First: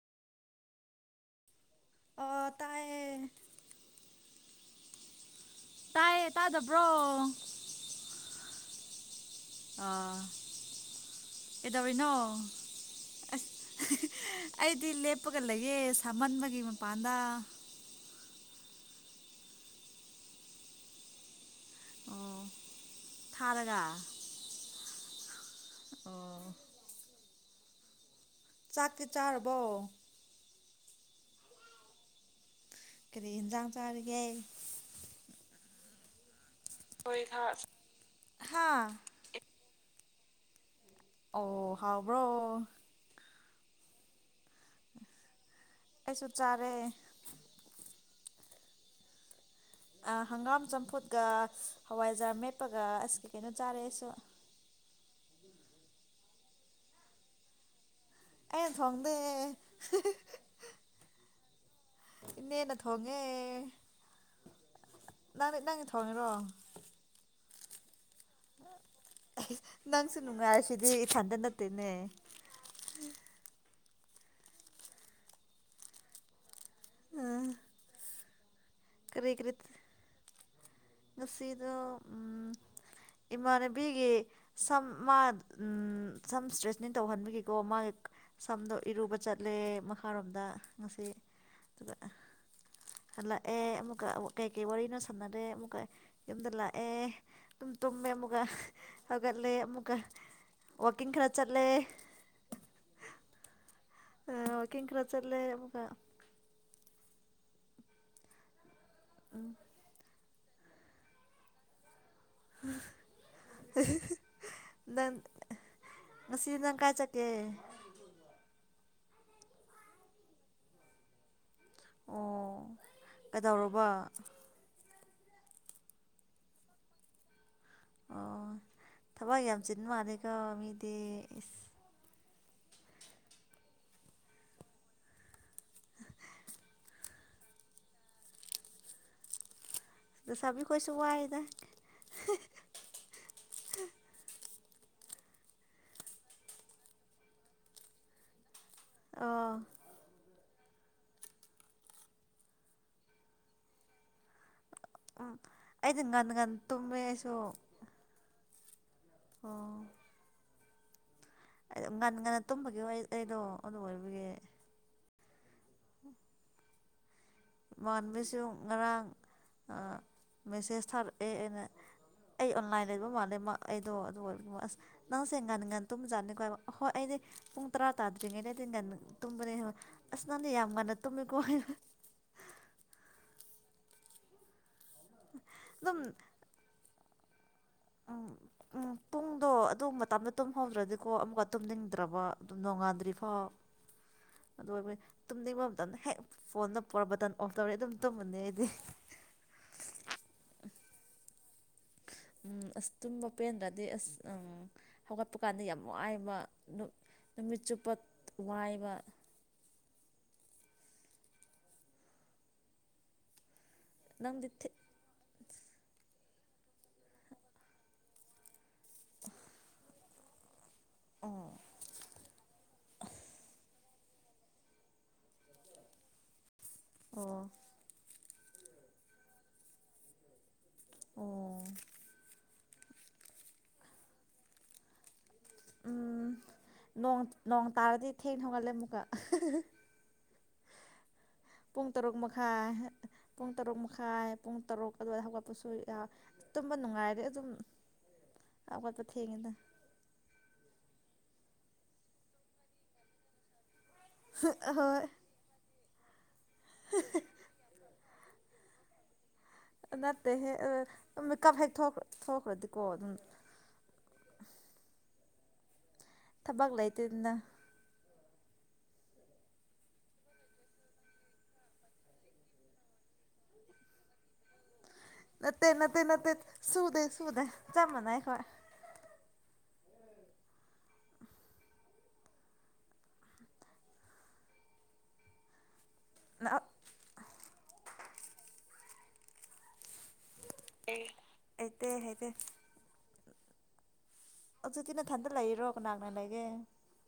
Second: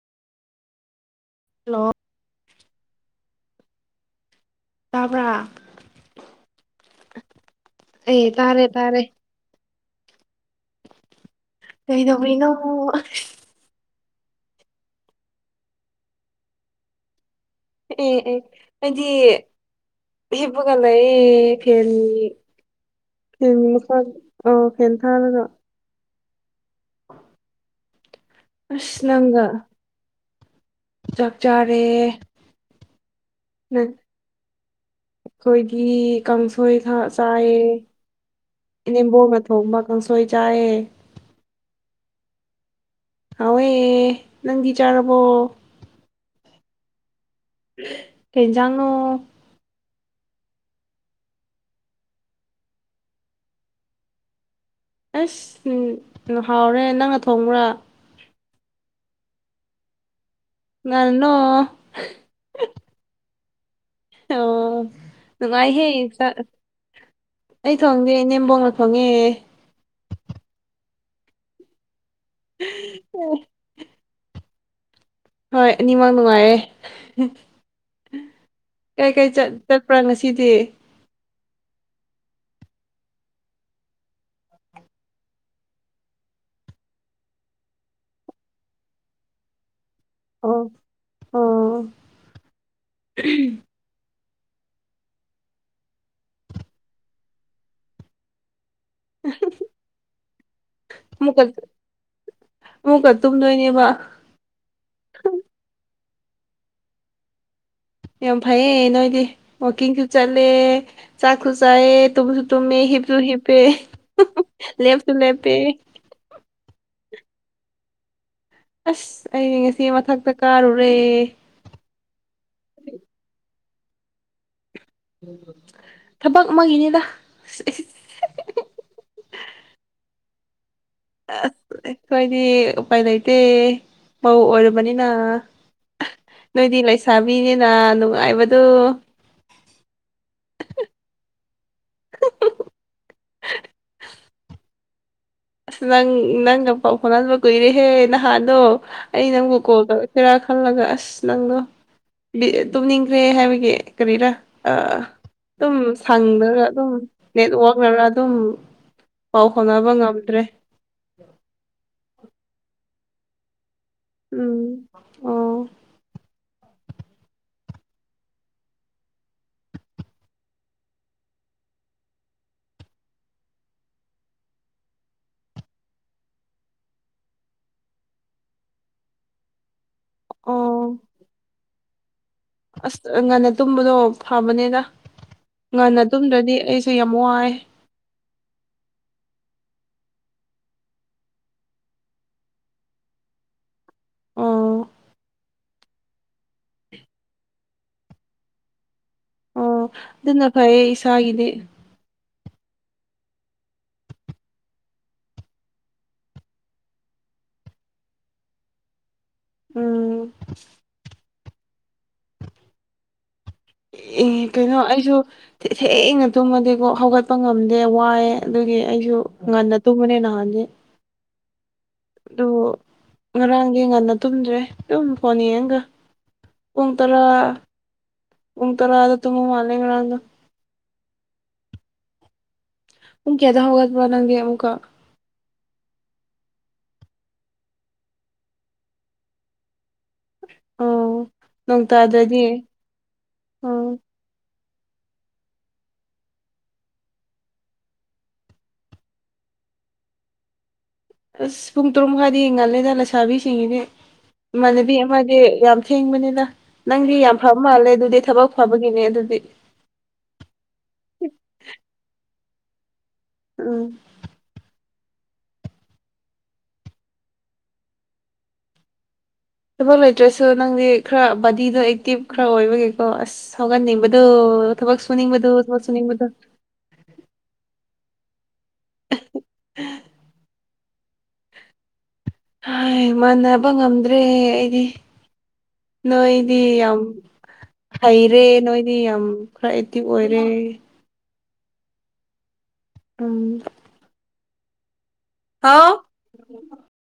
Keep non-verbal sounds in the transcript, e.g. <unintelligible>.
hello ꯑꯥ ꯑꯥ ꯇꯥꯏꯌꯦ ꯇꯥꯕ꯭ꯔꯥ ꯇꯥꯏꯌꯦ ꯇꯥꯗꯕ꯭ꯔꯣ ꯑꯩ ꯇꯥꯔꯦ ꯇꯥꯔꯦ ꯑꯥ ꯀꯩꯗꯧꯔꯤꯅꯣ ꯑꯁ ꯑꯩꯗꯤ ꯂꯦꯞꯄꯒ ꯂꯩꯌꯦ ꯁꯥꯃꯟꯕꯒꯤ ꯃꯄꯥꯟꯗ ꯑꯦ ꯑꯦ ꯑꯩꯗꯤ ꯍꯤꯞꯄꯒ ꯂꯩꯌꯦ ꯐꯦꯟꯒꯤ ꯑꯣ ꯐꯦꯟꯒꯤ ꯊꯥꯔꯒ ꯃꯈꯥ ꯑꯥ ꯐꯦꯟ ꯊꯥꯔꯒ ꯑꯣ ꯑꯁ ꯆꯥꯛꯇꯤ ꯅꯪꯒ ꯆꯥꯔꯕꯣ ꯆꯥꯛ ꯆꯥꯔꯦ ꯀꯔꯤ ꯍꯦꯟꯖꯥꯡ ꯆꯥꯔꯤꯒꯦ ꯑꯩꯈꯣꯏꯒꯤ ꯀꯥꯡꯁꯣꯏ ꯈ ꯆꯥꯏꯌꯦ ꯍꯥꯥ ꯏꯅꯦꯝꯕꯣꯛꯅ ꯊ ꯊꯣꯡꯃ ꯀꯪꯁꯣꯏ ꯆꯥꯌꯦ ꯑꯣ ꯍꯥꯎꯕ꯭ꯔꯣ ꯍꯥꯎꯋꯦ ꯅꯪꯗꯤ ꯆꯥꯔꯕꯣ ꯑꯩꯁꯨ ꯆꯥꯔꯦ ꯀꯩꯟꯖꯥꯡꯅꯣ ꯑ ꯍꯪꯒꯥꯝ ꯆꯝꯐꯨꯠꯀ ꯍꯋꯥꯏꯖꯥꯔ ꯃꯦꯠꯄꯒ ꯑꯁ ꯀꯩ ꯀꯩꯅꯣ ꯆꯥꯔꯦ ꯑꯩꯁꯨ ꯑꯁ ꯅ ꯍꯥꯎꯔꯦ ꯅꯪꯅ ꯊꯣꯡꯕ꯭ꯔꯥ ꯑꯩꯅ ꯊꯣꯡꯗꯦ <unintelligible> ꯅꯅꯣ ꯏꯅꯦꯅ ꯊꯣꯡꯉꯦ ꯑꯣ ꯅꯪ ꯅꯨꯉꯥꯏꯍꯦ ꯅꯪꯅ ꯊꯣꯡꯉꯤꯔꯣ ꯌꯨꯡꯆꯥꯛ ꯑꯩ ꯊꯣꯡꯗꯦ ꯏꯅꯦꯝꯕꯣꯡꯅ ꯊꯣꯡꯉꯦ ꯅꯪꯁꯨ ꯅꯨꯡꯉꯥꯏꯔꯁꯤꯗꯤ ꯏꯊꯟꯗ ꯅꯠꯇꯦꯅꯦ ꯑꯣ ꯍꯣꯏ ꯑꯅꯤꯃꯛ ꯅꯨꯡꯉꯥꯏꯌꯦ <unintelligible> ꯎꯝ ꯀꯔꯤ ꯀꯩꯀꯩ ꯀꯔꯤ ꯆꯠꯄ ꯄꯨ꯭ꯔꯥ ꯉꯁꯤꯗꯤ ꯉꯁꯤꯗꯣ ꯎꯝ ꯏꯃꯥꯟꯅꯕꯤꯒꯤ ꯁꯝ ꯃꯥ ꯎꯝ ꯁꯝ ꯁ꯭ꯇ꯭ꯔꯦꯠꯅꯤꯡ ꯇꯧꯍꯟꯕꯒꯤꯀꯣ ꯃꯥꯒꯤ ꯁꯝꯗꯣ ꯏꯔꯨꯕ ꯆꯠꯂꯦ ꯃꯈꯥꯔꯣꯝꯗ ꯑꯣ ꯉꯁꯤ ꯑꯣ ꯑꯗꯨꯒ ꯍꯜꯂꯛꯑꯦ ꯑꯃꯨꯛꯀ ꯋ ꯀꯩꯀꯩ ꯋꯥꯔꯤꯅꯣ ꯁꯥꯟꯅꯔꯦ ꯑꯃꯨꯛꯀ ꯌꯨꯝꯗ ꯂꯥꯛꯑꯦ ꯇꯨꯝ ꯇꯨꯝꯃꯦ ꯑꯃꯨꯛꯀ ꯍꯧꯒꯠꯂꯦ ꯑꯃꯨꯛꯀ ꯋꯥꯀꯤꯡ ꯈꯔ ꯑꯃꯨꯛꯀ ꯆꯠꯂꯦ ꯑꯃꯨꯛꯀ ꯇꯨꯝꯗꯣꯏꯅꯦꯕ ꯑ ꯋꯥꯀꯤꯡ ꯈꯔ ꯆꯠꯂꯦ ꯑꯃꯨꯛꯀ ꯌꯥꯝ ꯐꯩꯌꯦ ꯅꯣꯏꯗꯤ ꯋꯥꯛꯀꯤꯡꯁꯨ ꯆꯠꯂꯦ ꯆꯥꯛꯁꯨ ꯆꯥꯏꯌꯦ ꯇꯨꯝꯁꯨ ꯇꯨꯝꯃꯦ ꯍꯤꯞꯁꯨ ꯍꯤꯞꯄꯦ <unintelligible> ꯂꯦꯞꯁꯨ ꯅꯪ ꯂꯦꯞꯄꯦ ꯉꯁꯤ ꯅꯪ ꯀꯥꯏ ꯆꯀꯦ ꯑꯁ ꯑꯩ ꯉꯁꯤ ꯃꯊꯛꯇ ꯀꯥꯔꯨꯔꯦ ꯑꯣ ꯀꯩꯗꯧꯔꯨꯕ ꯊꯕꯛ ꯑꯃꯒꯤꯅꯦꯗ <unintelligible> ꯑꯣ ꯊꯕꯛ ꯌꯥꯝ ꯆꯤꯟ ꯃꯥꯜꯂꯦꯀꯣ ꯃꯤꯗꯤ ꯏꯁ ꯈꯣꯏꯗꯤ ꯎꯄꯥꯏ ꯂꯩꯇꯦ ꯃꯧ ꯑꯣꯏꯔꯕꯅꯤꯅ ꯅꯣꯏꯗꯤ ꯂꯩꯁꯥꯕꯤꯅꯤꯅ ꯅꯨꯡꯉꯥꯏꯕꯗꯨ ꯂꯩꯁꯥꯕꯤ ꯈꯣꯏꯁꯨ ꯋꯥꯏꯌꯦꯗ ꯑꯁ ꯅꯪ ꯅꯪꯒ ꯄꯥꯎ ꯐꯥꯎꯅꯗꯕ ꯀꯨꯏꯔꯦꯍꯦ ꯅꯍꯥꯟꯗꯣ ꯑꯩ ꯅꯪꯕꯨ ꯑꯣ ꯀꯣꯜ ꯇꯧꯔꯛ ꯄꯦꯔꯥ ꯈꯜꯂꯒ ꯑꯁ ꯅꯪꯗꯣ ꯕꯤ ꯇꯨꯝꯅꯤꯡꯈ꯭ꯔꯦ ꯍꯥꯏꯕꯒꯤ ꯀꯔꯤꯔꯥ ꯑ ꯎꯝ ꯇꯨꯝ ꯑꯩꯗꯤ ꯉꯟ ꯉꯟ ꯁꯪꯗ꯭ꯔꯒ ꯑꯗꯨꯝ ꯇꯨꯝꯃꯦ ꯑꯩꯁꯨ ꯅꯦꯠꯋꯛ ꯋꯔꯥ ꯑꯗꯨꯝ ꯄꯥꯎ ꯑꯣ ꯐꯥꯎꯅꯕ ꯉꯝꯗ꯭ꯔꯦ ꯑꯩ ꯉꯟ ꯉꯟꯅ ꯇꯨꯝꯕꯒꯤ ꯋꯥ ꯑꯩꯗꯣ ꯑꯗꯨ ꯑꯣꯏꯕꯒꯤ ꯎꯝ ꯑꯣ <unintelligible> ꯃꯥꯟꯕꯁꯨ ꯉꯔꯥꯡ ꯑꯥ ꯃꯦꯁꯦꯖ ꯊꯥꯔꯛꯑꯦ ꯑꯩꯅ ꯑꯩ ꯑꯣꯟꯂꯥꯏꯟ ꯂꯩꯕ ꯃꯥꯜꯂꯦ ꯃꯥ ꯑꯩꯗꯣ ꯑꯗꯨꯒ ꯑꯁ ꯅꯪ ꯁꯦꯡ ꯉꯟ ꯉꯟ ꯇꯨꯝ ꯆꯠꯅꯤꯀꯣ ꯍꯥꯏꯕ ꯍꯣꯏ ꯑꯩꯗꯤ ꯄꯨꯡ ꯇꯔꯥ ꯇꯥꯗ꯭ꯔꯤꯉꯩꯗꯗꯤꯟ ꯉꯟꯅ ꯇꯨꯝꯕꯅꯦ ꯑꯁ ꯅꯪꯗꯤ ꯌꯥꯝ ꯑꯣ ꯉꯟꯅ ꯇꯨꯝꯃꯤꯀꯣ ꯑꯁ ꯉꯥꯟꯅ ꯇꯨꯝꯕꯗꯣ ꯐꯕꯅꯤꯅ ꯑꯗꯨꯝ ꯉꯟꯅ ꯇꯨꯝꯗ꯭ꯔꯗꯤ ꯑꯩ ꯁꯤ ꯌꯥꯝ ꯋꯥꯏ ꯑꯝ ꯎꯝ ꯄꯨꯡꯗꯣ ꯑꯗꯨ ꯃꯇꯝꯗ ꯇꯨꯝꯍꯧꯗ꯭ꯔꯗꯤꯀꯣ ꯑꯃꯨꯛꯀ ꯇꯨꯝꯅꯤꯡꯗ꯭ꯔꯕ ꯑꯗꯨꯝ ꯅꯣꯡꯉꯥꯟꯗ꯭ꯔꯤꯐꯥꯎ <inaudible> ꯑꯗꯨ ꯑꯣꯏꯕ ꯇꯨꯝꯅꯤꯡꯕ ꯃꯇꯝꯗ ꯍꯦꯛ ꯐꯣꯟꯗ ꯄꯨꯔ ꯕꯇꯟ ꯑꯣꯐ ꯇꯧꯔꯦ ꯑꯗꯨꯝ ꯇꯨꯝꯃꯅꯤ ꯑꯩꯗꯤ ꯑꯗꯨ ꯅ ꯐꯌꯦ ꯏꯁꯥꯒꯤꯗꯤ ꯎꯝ ꯑꯁ ꯇꯨꯝꯕ ꯄꯦꯟꯗ꯭ꯔꯗꯤ ꯑꯁ ꯑꯝ ꯍꯧꯒꯠꯄ ꯀꯥꯟꯗ ꯌꯥꯝ ꯋꯥꯏꯑꯦꯕ ꯅꯨꯃꯤꯠ ꯆꯨꯞꯄ ꯋꯥꯏꯕ ꯎꯝ ꯅꯪꯗꯤ ꯑꯦ ꯊꯤ ꯀꯩꯅꯣ ꯑꯩꯁꯨ ꯊꯦꯡꯅ ꯇꯨꯝꯃꯗꯤꯀꯣ ꯍꯧꯒꯠꯄ ꯉꯝꯗꯦ ꯋꯥꯏꯑꯦ ꯑꯗꯨꯒꯤ ꯑꯩꯁꯨ ꯉꯟꯅ ꯇꯨꯝꯕꯅꯦ ꯅꯍꯥꯟꯗꯤ ꯑꯣ ꯑꯗꯨ ꯉꯔꯥꯡꯒꯤ ꯉꯟꯅ ꯇꯨꯝꯗ꯭ꯔꯦ ꯑꯗꯨꯨꯝ ꯐꯣꯟ ꯌꯦꯡꯒ ꯄꯨꯡ ꯇꯔꯥ ꯑꯣ ꯄꯨꯡ ꯇꯔꯥꯗ ꯇꯨꯝꯕ ꯃꯥꯜꯂꯦ ꯉꯔꯡꯗꯣ ꯑꯣ ꯄꯨꯡ ꯀꯌꯥꯗ ꯍꯧꯒꯠꯄ꯭ꯔꯣ ꯅꯪꯗꯤ ꯑꯃꯨꯛꯀꯥ ꯎꯝ ꯅꯣꯡ ꯅꯣꯡ ꯇꯥꯔꯗꯤ ꯊꯦꯡꯅ ꯍꯧꯒꯠꯂꯦ ꯑꯃꯨꯛꯀ ꯑꯣ ꯅꯣꯡ ꯄꯨꯡ ꯇꯔꯨꯛ ꯇꯥꯗ꯭ꯔꯗꯤ ꯃꯈꯥꯏ ꯄꯨꯡ ꯇꯔꯨꯛ ꯑꯣ ꯃꯈꯥꯏ ꯄꯨꯡ ꯇꯔꯨꯛ ꯑꯗꯨꯋꯥꯏꯗ ꯍꯧꯒꯠꯄꯁꯨ ꯌꯥꯎ ꯇꯨꯝꯕ ꯅꯨꯡꯉꯥꯏꯔꯗꯤ ꯑꯗꯨꯝ ꯍꯧꯒꯠꯄ ꯊꯦꯡꯉꯤꯗ ꯑꯁ ꯄꯨꯡ ꯇꯔꯨꯛ ꯃꯈꯥꯏꯗꯤ ꯉꯜꯂꯦꯗ ꯂꯩꯁꯥꯕꯤꯁꯤꯡꯉꯤꯅꯦ ꯏꯃꯥꯟꯅꯕꯤ ꯍꯣꯏ ꯑꯃꯗꯤ ꯌꯥꯝ ꯊꯦꯡꯕꯅꯤꯅ ꯅꯪꯗꯤ ꯌꯥꯝ ꯐꯕ ꯃꯥꯜꯂꯦ ꯑꯗꯨꯗꯤ ꯊꯕꯛ ꯐꯕꯒꯤꯅꯦ ꯑꯗꯨꯗꯤ ꯅꯠꯇꯦ ꯍꯦꯛ ꯑꯥ ꯃꯦꯀꯞ ꯍꯦꯛ ꯊꯣꯛ ꯊꯣꯛꯈ꯭ꯔꯗꯤꯀꯣ ꯑꯗꯨꯝ ꯎꯝ ꯊꯕꯛ ꯂꯩꯇꯦꯗꯅ ꯊꯕꯛ ꯂꯩꯇ꯭ꯔꯁꯨ ꯅꯪꯗꯤ ꯈꯔ ꯕꯗꯤꯗꯣ ꯑꯦꯛꯇꯤꯞ ꯈꯔ ꯑꯣꯏꯕꯒꯤꯀꯣ ꯑꯁ ꯁꯧꯒꯟꯅꯤꯡꯕꯗꯨ ꯊꯕꯛ ꯁꯨꯅꯤꯡꯕꯗꯨ ꯅꯠꯇꯦ ꯊ ꯅꯠꯇꯦ ꯁꯨꯅꯤꯡꯕꯗꯨ ꯅꯠꯇꯦ ꯁꯨꯗꯦ ꯁꯨꯗꯦ ꯆꯞ ꯃꯥꯟꯅꯩ ꯑꯩꯈꯣꯏ <unintelligible> ꯍꯥꯏ ꯃꯥꯟꯅꯕ ꯉꯝꯗ꯭ꯔꯦ ꯑꯩꯗꯤ ꯅꯣꯏꯗꯤ ꯌꯥꯝ ꯍꯩꯔꯦ ꯅꯣꯏꯗꯤ ꯌꯥꯝ ꯈꯔ ꯑꯦꯛꯇꯤꯚ ꯑꯣꯏꯔꯦ ꯍꯩ ꯍꯩꯇꯦ ꯍꯩꯇꯦ ꯎꯝ ꯍꯧꯖꯤꯛꯇꯤ ꯅꯊꯟꯗ ꯂꯩꯔꯣ ꯀꯅꯥ ꯍꯥꯎ ꯀꯅꯥ ꯂꯩꯒꯦ